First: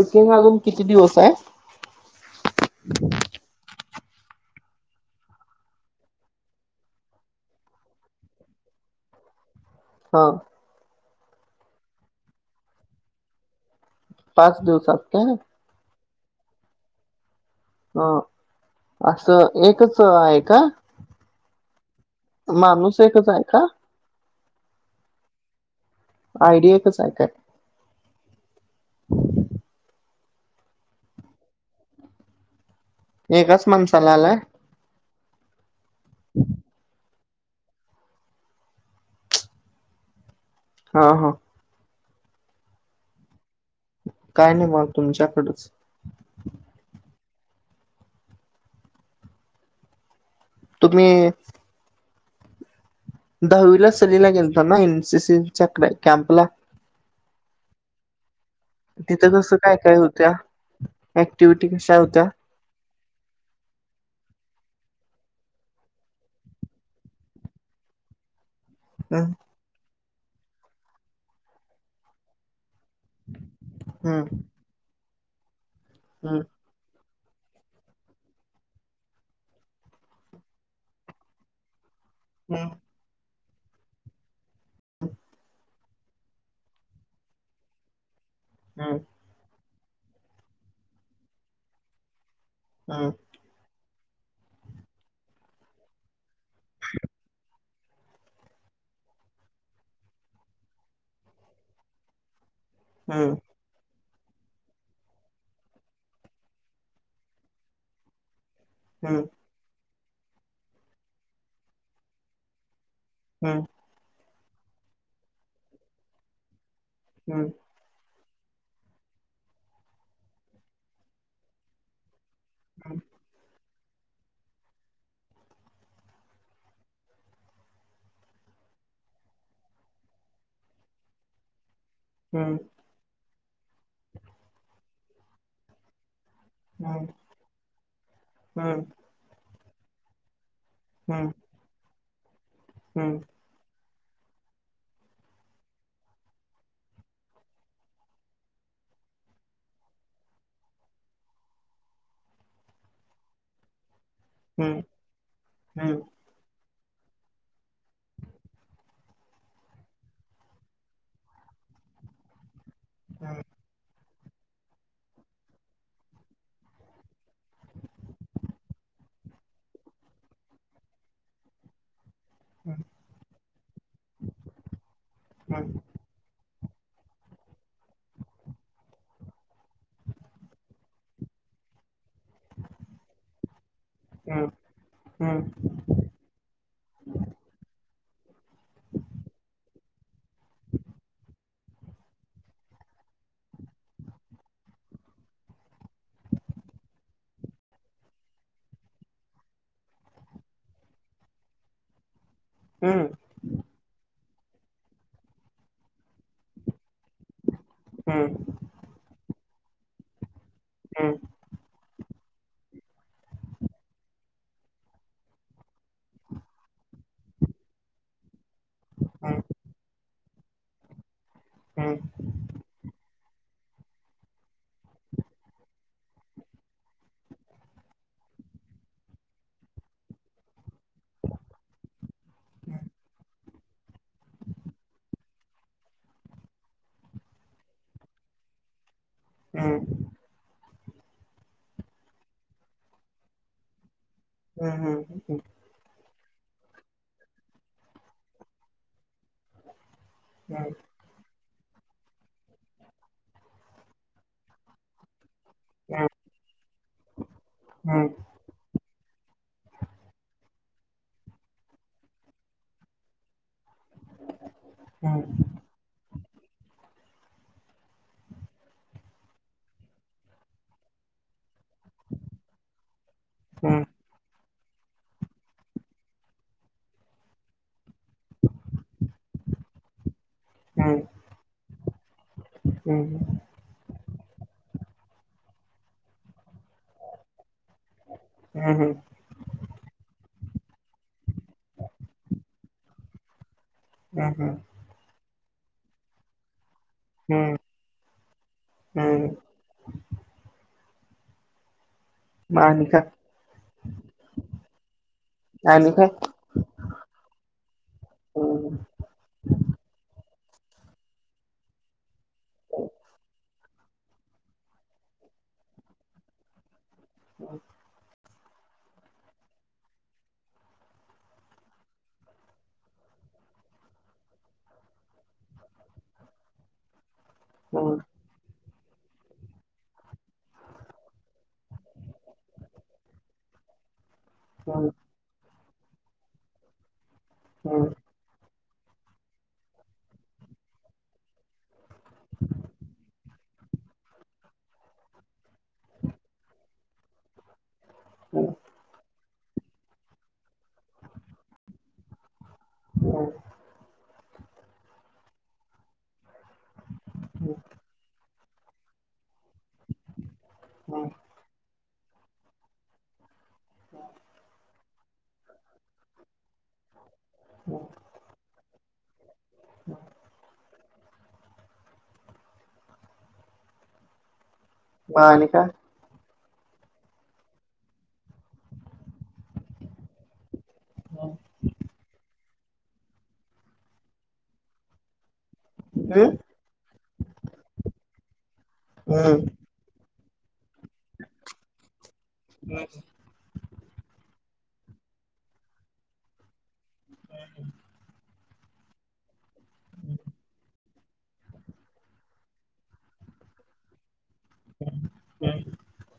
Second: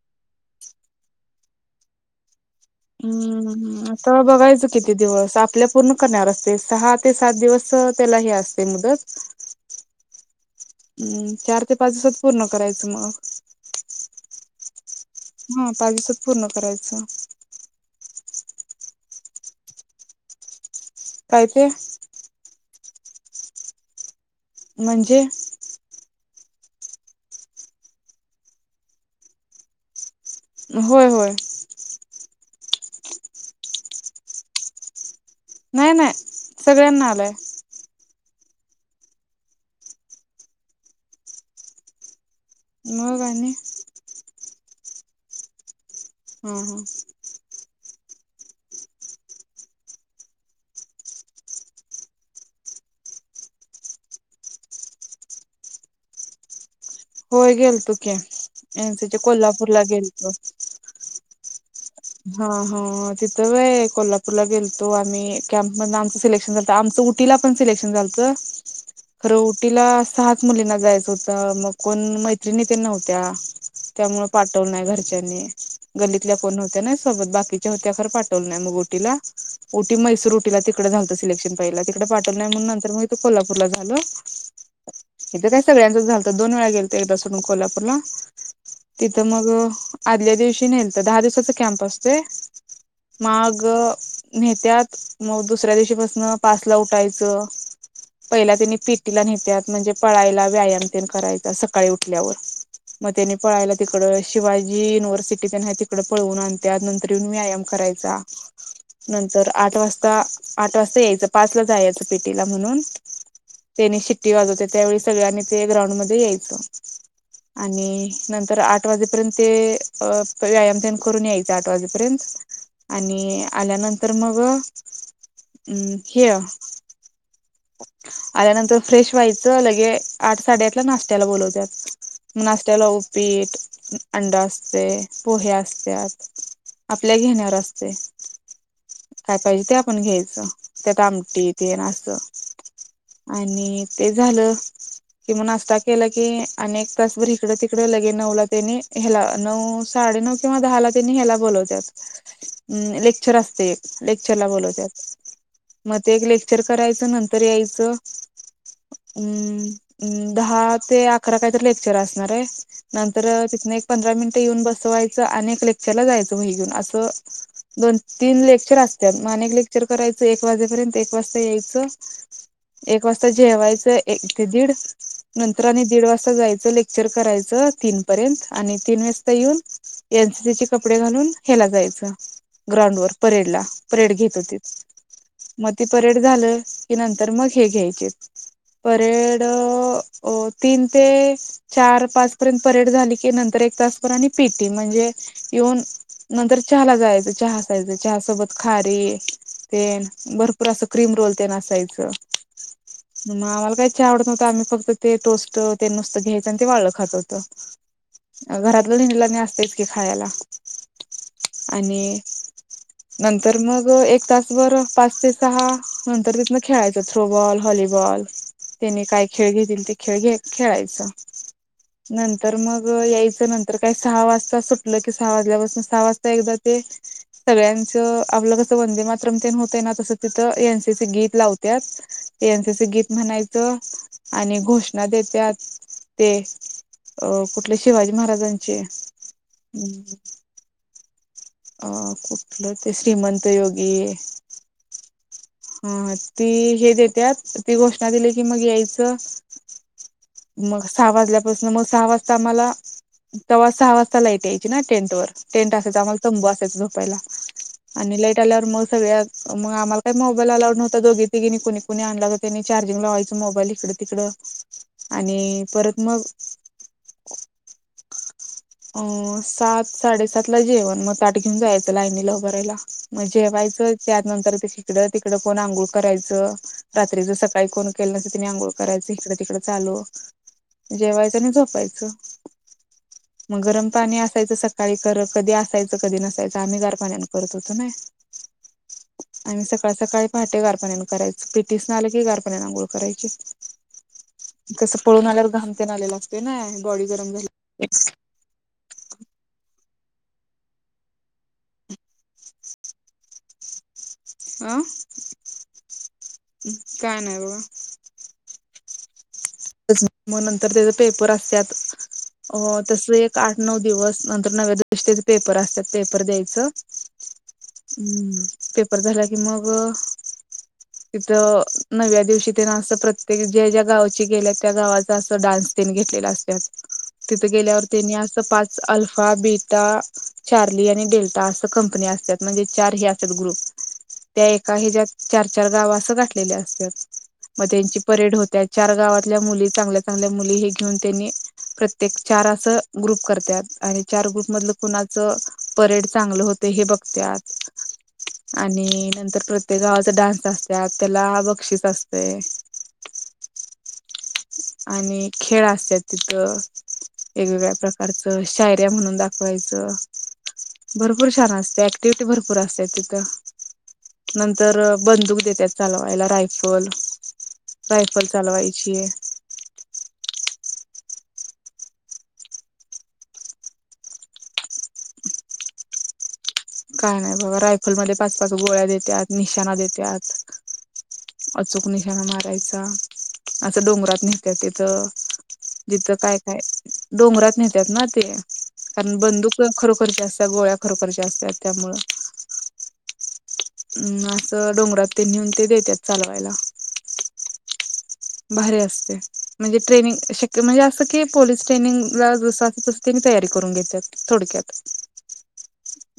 र्केंग आ किती दिवस आहे हम्म आ तर बघायचं किती दिवस आपल्या पूर्ण करणार असते सहा ते सात दिवस त्याला हे असते मुदत. हा हम् चार ते पाच दिवसात पूर्ण करायचं म. पाच दिवसात. काय? हा पाचच. पूर्ण करायचं. हा असं एकच आहे का? काय ते? फक्त एकच आहे का? म्हणजे? आयडी एकच आहे काय? होय होय. एकच माणसाला आलाय. नाही नाही सगळ्यांना आलंय. ह ह. मग आणि काय नाही मग तुमच्याकडच. ह ह. तुम्ही दहावीला सहलीला गेलता ना एनसीसीच्याकडे कॅम्पला. होय गेलतो की एनसीचे कोल्हापूरला गेलतो. ऍक्टिव्हिटी कशी हा हा तिथं वय कोल्हापूरला गेलतो वा आम्ही कॅम्प मधन आमचं सिलेक्शन झालंत, आमचं उटीला पण सिलेक्शन झालत. खर हम्म उटीला सहाच मुलींना जायचं होत मग कोण मैत्रणी नव्हत्या त्यामुळे हम्म पाठवल नाही घरच च्याणी. गल्लीतल्या हम्म कोण नवत्या ना. सोत बाकीच्या होत्या खर पाठवलं मग उटीला उटी मैसूर उटीला तिकड झात सिलेक्शन पहि- पाठवल नाय म्हणू नंतर म इथं कोल्हापूर ला झाल. हीथ काय? सगळ्यांचच झालतं दोन वेळा गेलते एकदा सोडून कोल्हापूरला. हम्म तिथं मग आदल्या दिवशी नलत दहा दिवसाचा कॅम्प असतो. ते. हम्म माग नेत्यात मग दुसऱ्या दिवशी पसन पाचला उठायचं पहिला त्यांनी पिटीला नेत्यात म्हणजे पळायला, व्यायाम तेन करायला सकाळी उठल्यावर. मग त्यानी हम्म पळाय [unintelligible] तीकड शिवाजी युनिव्हर्सिटी तेन हाय तिकड पळवून आण त्यानंतर येऊन व्यायाम करायचा. नंतर आठ वाजता आता आठ वाजता यायचं पाच ला जा याचं पीटीला म्हणून हम्म त्यांची सिटी वाजवत्यात त्यावेळी सगळ्यांनी ते ग्राउंड मध्ये यायचं. हम्म आणि नंतर आठ वाजेपर्यंत ते अ व्यायाम तेन करून यायच. आठ वाजेपर्यंत आणि आल्यानंतर मग [inaudible] हे आल्यानंतर फ्रेश व्हायचं लगे आठ साडेआठ ला नाशत्याला बोलवत्यात. हम्म नाश्त्याला उपी अंड असते, पोहे असत्यात. हम्म हम्म आपल्या घेन्यावर असतय. हम्म हम्म पाहिजे ते आपण घ्यायचं. त्यात आमटी तेन असं. हम्म चा. [inaudible] आणि ते झालं कि म नाश्ता केला की अनेक तासभर इकड-तिकड लगे नऊ ला त्यानी ह्याला नऊ, साडे नऊ किंवा दहाला त्यांनी हेला बोलवत्यात अ लेक्चर असते. लेक्चर ला हम्म बोलवत्यात, हम्म मग ते एक लेक्चर करायच नंतर यायच मं, मं दहा ते अकरा काहीतर लेक्चर असणार आहे. नंतर तिथनं एक, पंधरा मिनिट येऊन बसवायच अनेक ले क्चरला जायचं वही घेऊन असं दोन, तीन लेक्चर असत्यात. म अनेक लेक्चर करायचं एक वाजेपर्यंत एक वाजता यायचं एक वाजता जेवायचं एक ते दीड नंतर मग आणि दीड वाजता जायचं. लेक्चर करायचं तीन पर्यंत आणि तीन वाजता येऊन एन सी सी. [unintelligible] कपडे घालून हेला जायचं ग्राउंड वर परेड ला. परेड घेत होतीत. मग ती परेड झालं की नंतर मग हे घ्यायचेत. परेड अ अ तीन ते चार, पाच पर्यंत परेड झाली की नंतर एक तासपर् आणि पीटी म्हणजे येऊन नंतर चहाला जायचं चहा असायचं चहा सोबत खारीे तेन भरपूर असं क्रीम रोल तेन असायचं. मग आम्हाला काही आवडतो. ता आम्ही फक्त ते टोस्ट ते नुसत घ्यायचं आणि ते वाळलं खात होतो. घरातलं [unintelligible] आणि आस तेचकी खायाला. आणि नंतर मग एक तासभर पाच ते सहा नंतर तिथन खेळायचं थ्रोबॉल, हॉलीबॉल त्यानी काय खेळ घेतील ते खेळ घे खेळायचं. नंतर मग याय नंतर काय सहा वाजता सुटलं की सहा वाजल्यापासून सहा वाजता एकदा ते सगळ्यांच आपलं कसं वंदे मातरम् तेन होतंय ना तसं तिथं एन. सी. सी. गीत लावत्यात एन. सी. सी. गीत म्हणायचं आणि घोषणा देत्यात, ते अ कुठले शिवाजी महाराजांचे हम्म. अ कुठलं ते श्रीमंत योगी हम्म हम्म. ह ती हे देत्यात ती घोषणा दिली की मग यायचं. मग सहा वाजल्या पसनं मग सहा वाजता आम्हाला तवा सहा वाजता लाईट यायची ना टेन्ट वर. टेन्ट असायचं आम्हाला तंबू असायचा झोपायला आणि लाईट आल्यावर मग सगळ्या मग आम्हाला काही मोबाईल अलाउड नव्हता दोघी तिघीणी कोणी कोणी आणला त्यांनी चार्जिंग लाव्हायचं मोबाईल इकडं तिकडं. आणि परत मग अ सात साडेसात ला जेवण मग ताट घेऊन जायचं. लाईनीला उभराहिला म जेवायच त्यानर तिकडं तिकड कोण अंघोळ करायचं रात्रीच सकाळी कोण केलं नसं तिने आंघोळ करायचं इकडं तिकडं चालू जेवायचं आणि झोपायचं. गरम पाणी असायचं सकाळी खरं कधी असायचं कधी नसायचं आम्ही गार पाण्या करत होतो. [unintelligible] आणि सकाळ सकाळी पहाटे गार पाण्याने करायच. पेटीसनी आल की गार पाण्याने अंघोळ करायचे. तस पळून आल्यावर घाम तेन आलेल असतंय नाय. बॉडी गरम झाली [unintelligible] हम्. म आणि काय? हा आणि काय? काय नाही बघा मग नंतर त्याच पेपर असत्यात तस एक आठ नऊ दिवस नंतर नव्या दिवशी त्याचे पेपर असत्यात पेपर द्यायचं. हम्म. पेपर झाला की मग तिथ नवव्या दिवशी ते न अस प्रत्येक ज्या ज्या गावा गेल्या त्या गावात डान्स पण घेतलेल असत. तिथं गेल्यावर त्यांनी असं पाच अल्फा बीटा चार्ली आणि डेल्टा असं कंपनी असत्यात म्हणजे चार हे असतात ग्रुप. त्या एका ह्याच्या चार चार गाव असं घातलेल्या असत्यात. मग त्यांची परेड होत्या. चार गावातल्या मुली चांगल्या चांगल्या मुली हे घेऊन त्यांनी प्रत्य ते चार असं ग्रुप करतात. आणि चार ग्रुप मधलं कुणाच परेड चांगलं होत हे बघत्यात. आणि नंतर प्रत्येक गावाचा डान्स असतात त्याला बक्षीस असते. हम् आणि खेळ असत्यात तिथं वेगवेगळ्या प्रकारच शायरी म्हणून दाख मग भरपूर छान असत. तिवट भरपूर असते तिथं. नंतर बंदूक देतात चालवायला राहि होल बाय वायची ह हा आणी काय काय नाही बाबा रायफलमध्येध्ये पाच पाच गोळ्या देतात निशाणा देतात अचूक निशाणा मारायचा असं डोंगरात नेत्या तिथं जिथं काय काय डोंगरात नेतात ना ते कारण बंदूक खरोखरची असत. गोळ [unintelligible] खरोखरच्या असतात. हम् अम् असं डोंगरात ते नेऊन ते देतात चालवायला. भारी असते, म्हणजेन म्हणजे अस पोलीस ट्रेनिंग ज त तयारी करून घेतात. थोडक्यात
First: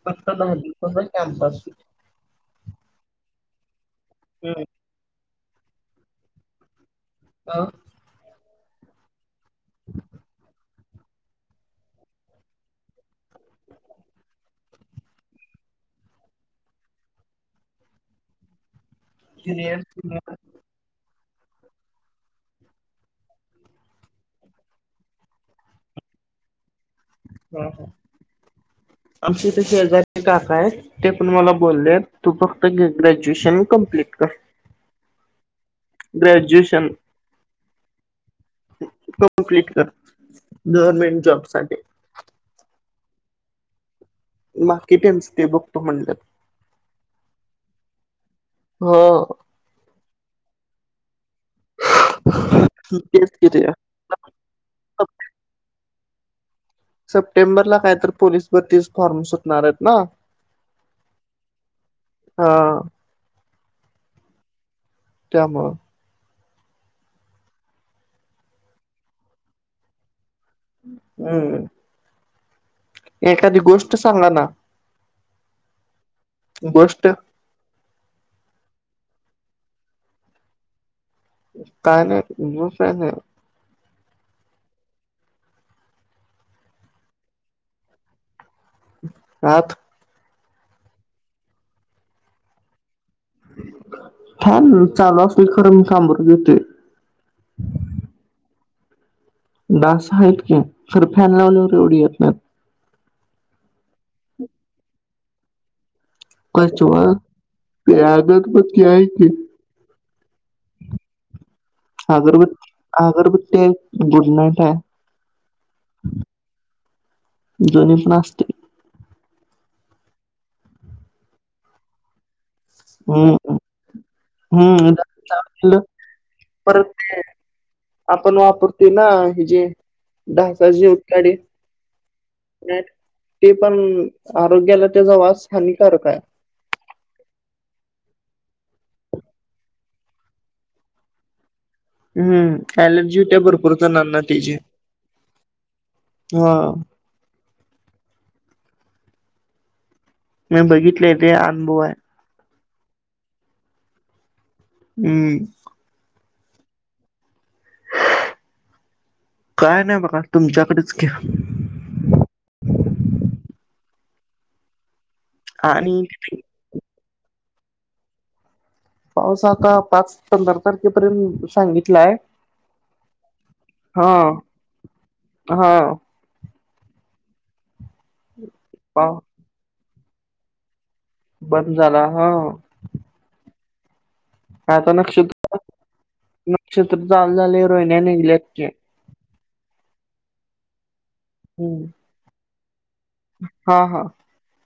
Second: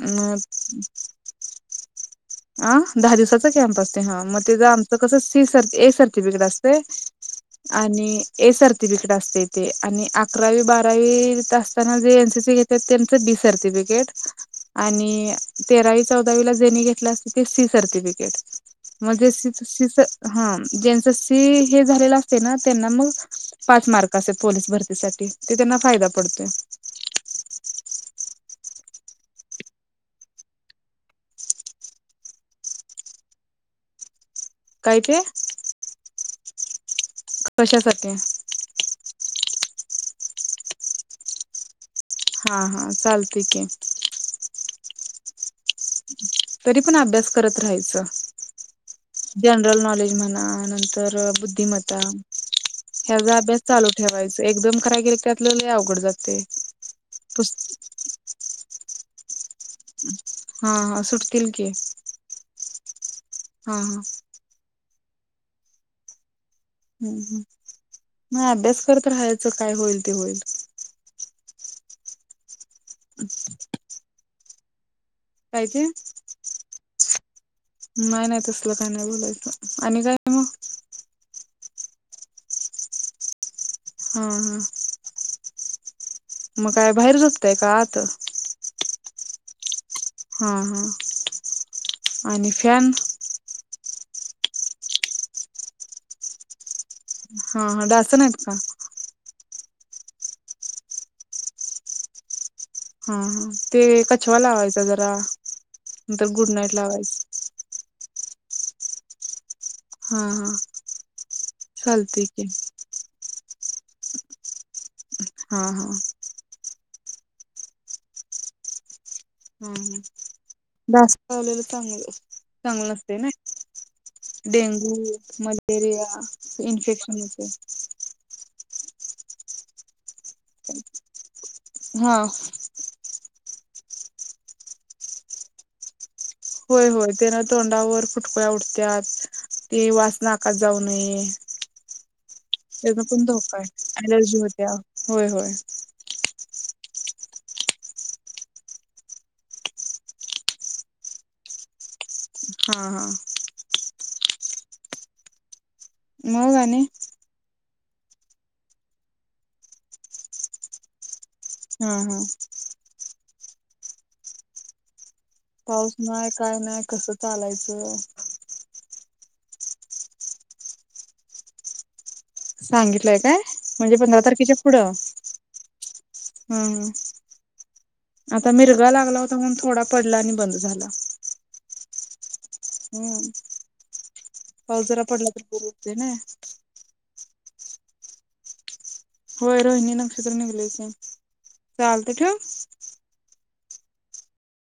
अ पता कॅमपास [unintelligible] अ दहा दिवसाचा कॅम्प अस ह मग ते आमचं कसं ती सर ए सरती बिकड असते. आणि हे सरती पिकीट असते. आणि अकरावी बारा असताना जे एनसीसी घेतात ते बी सर्टिफिकेट आणि तेरावी चौदावी ला जेणे घेतला सी सर्टिफिकेट मगज सीस ज्युनियर सीस सिनियर ह ज्यांच हे झाले असते ना त्यांना मग पाच मार्क असतात पोलीस भरतीसाठी ते त्यांना फायदा पडतोय. ह आमचे इथ शेजारी काका आहेत. ते पण मला बोलले तू फक्त ग्रॅज्युएशन कम्प्लीट कर. काय ते ग्रॅज्युएशन कशासाठी कम्प्लीट कर गव्हर्मेंट जॉब साठी. हा हा चालतय कि माकीेटस ते बघतो म्हणल. तरी पण अभ्यास करत हो. राहायच जनरल नॉलेज म्हण आ नंतर अ बुद्धिमता तेच ह्याचा कि अभ्यास ते चालू ठेवायचा एकदम कराय गेल कि आपल्याला लय अवघड जात. ते सप्टेंबरला काय तर पोलीस भरतीस फॉर्म सु हा हा सुटतील की हा हा हा त्यामुळं हम्म ह म अभ्यास करत राहायचं काय होईल ते होईल. हम्म एखादी गोष्ट सांगा ना. काय ते. गोष्ट. नाही नाही तसल काय नाही बोलायचं आणि काय मग. काय नाही हा हा मग काय बाहेर झोपताय का आत. आत. हा हा आणि फ्यान फॅन चालू असल खरं मी कामबरू घेतोय. हा ह डास नाहीत का? दास आहेतत की तरर फॅन लावल्यावर एवढी येत नाहीत. हा हा ते कछवा ला हवायचा जरा नई तर गुड नाईट लावज टी अगरबत्ती आहे की हा हा चालते कि अगरबत्ती अगरबत्ती गुड नाईट आहे. हा हा. दोनी पण असते. हम ह ढास चावलेल चांगल. चांगलं नसते हम्म ना डेंगू हम्म राहिलं मलेरिया इन्फेक्शनच आहे. ते ना ह जे ढसाची उडकडी. [inaudible] ते पण आरोग्याला त्याचा वास हानिकारक आहे. होय होय तेन तोंडावर फुटकुळ्या उठत्या तेी वास नाकात जाऊ नये. हम्म त्याचा एलर्जी पण हो त्या धोका भरपूर आहे जाणंना अलर्जी तीजे होत्या होय होय हा. मी बघितलेय ते अनुभव आहे. हा हा. हम्म. मग नि काय नाही बघा तुमच्याकडेच कि हम्म हम्म. पाऊस आणि नाही काय नाही कस. चालायचं. पाऊस आता पाच पंधरा तारखेपर्यंत सांगितलाय. सांगितलंय काय म्हणजे हा पंधरा तारखेच्या पुढं. हा हम्म. आता मिरगा पाव लागला होता म्हणून थोडा पडला आणि बंद झाला. हो हो. हम्म पाऊस आता जरा पडला नक्षत्र तर बर वाटतय ना. कळालं नाही. होय रोहिणी नक्षत्र निगलंय कि हम्म चालतय ठेवू. हा हा.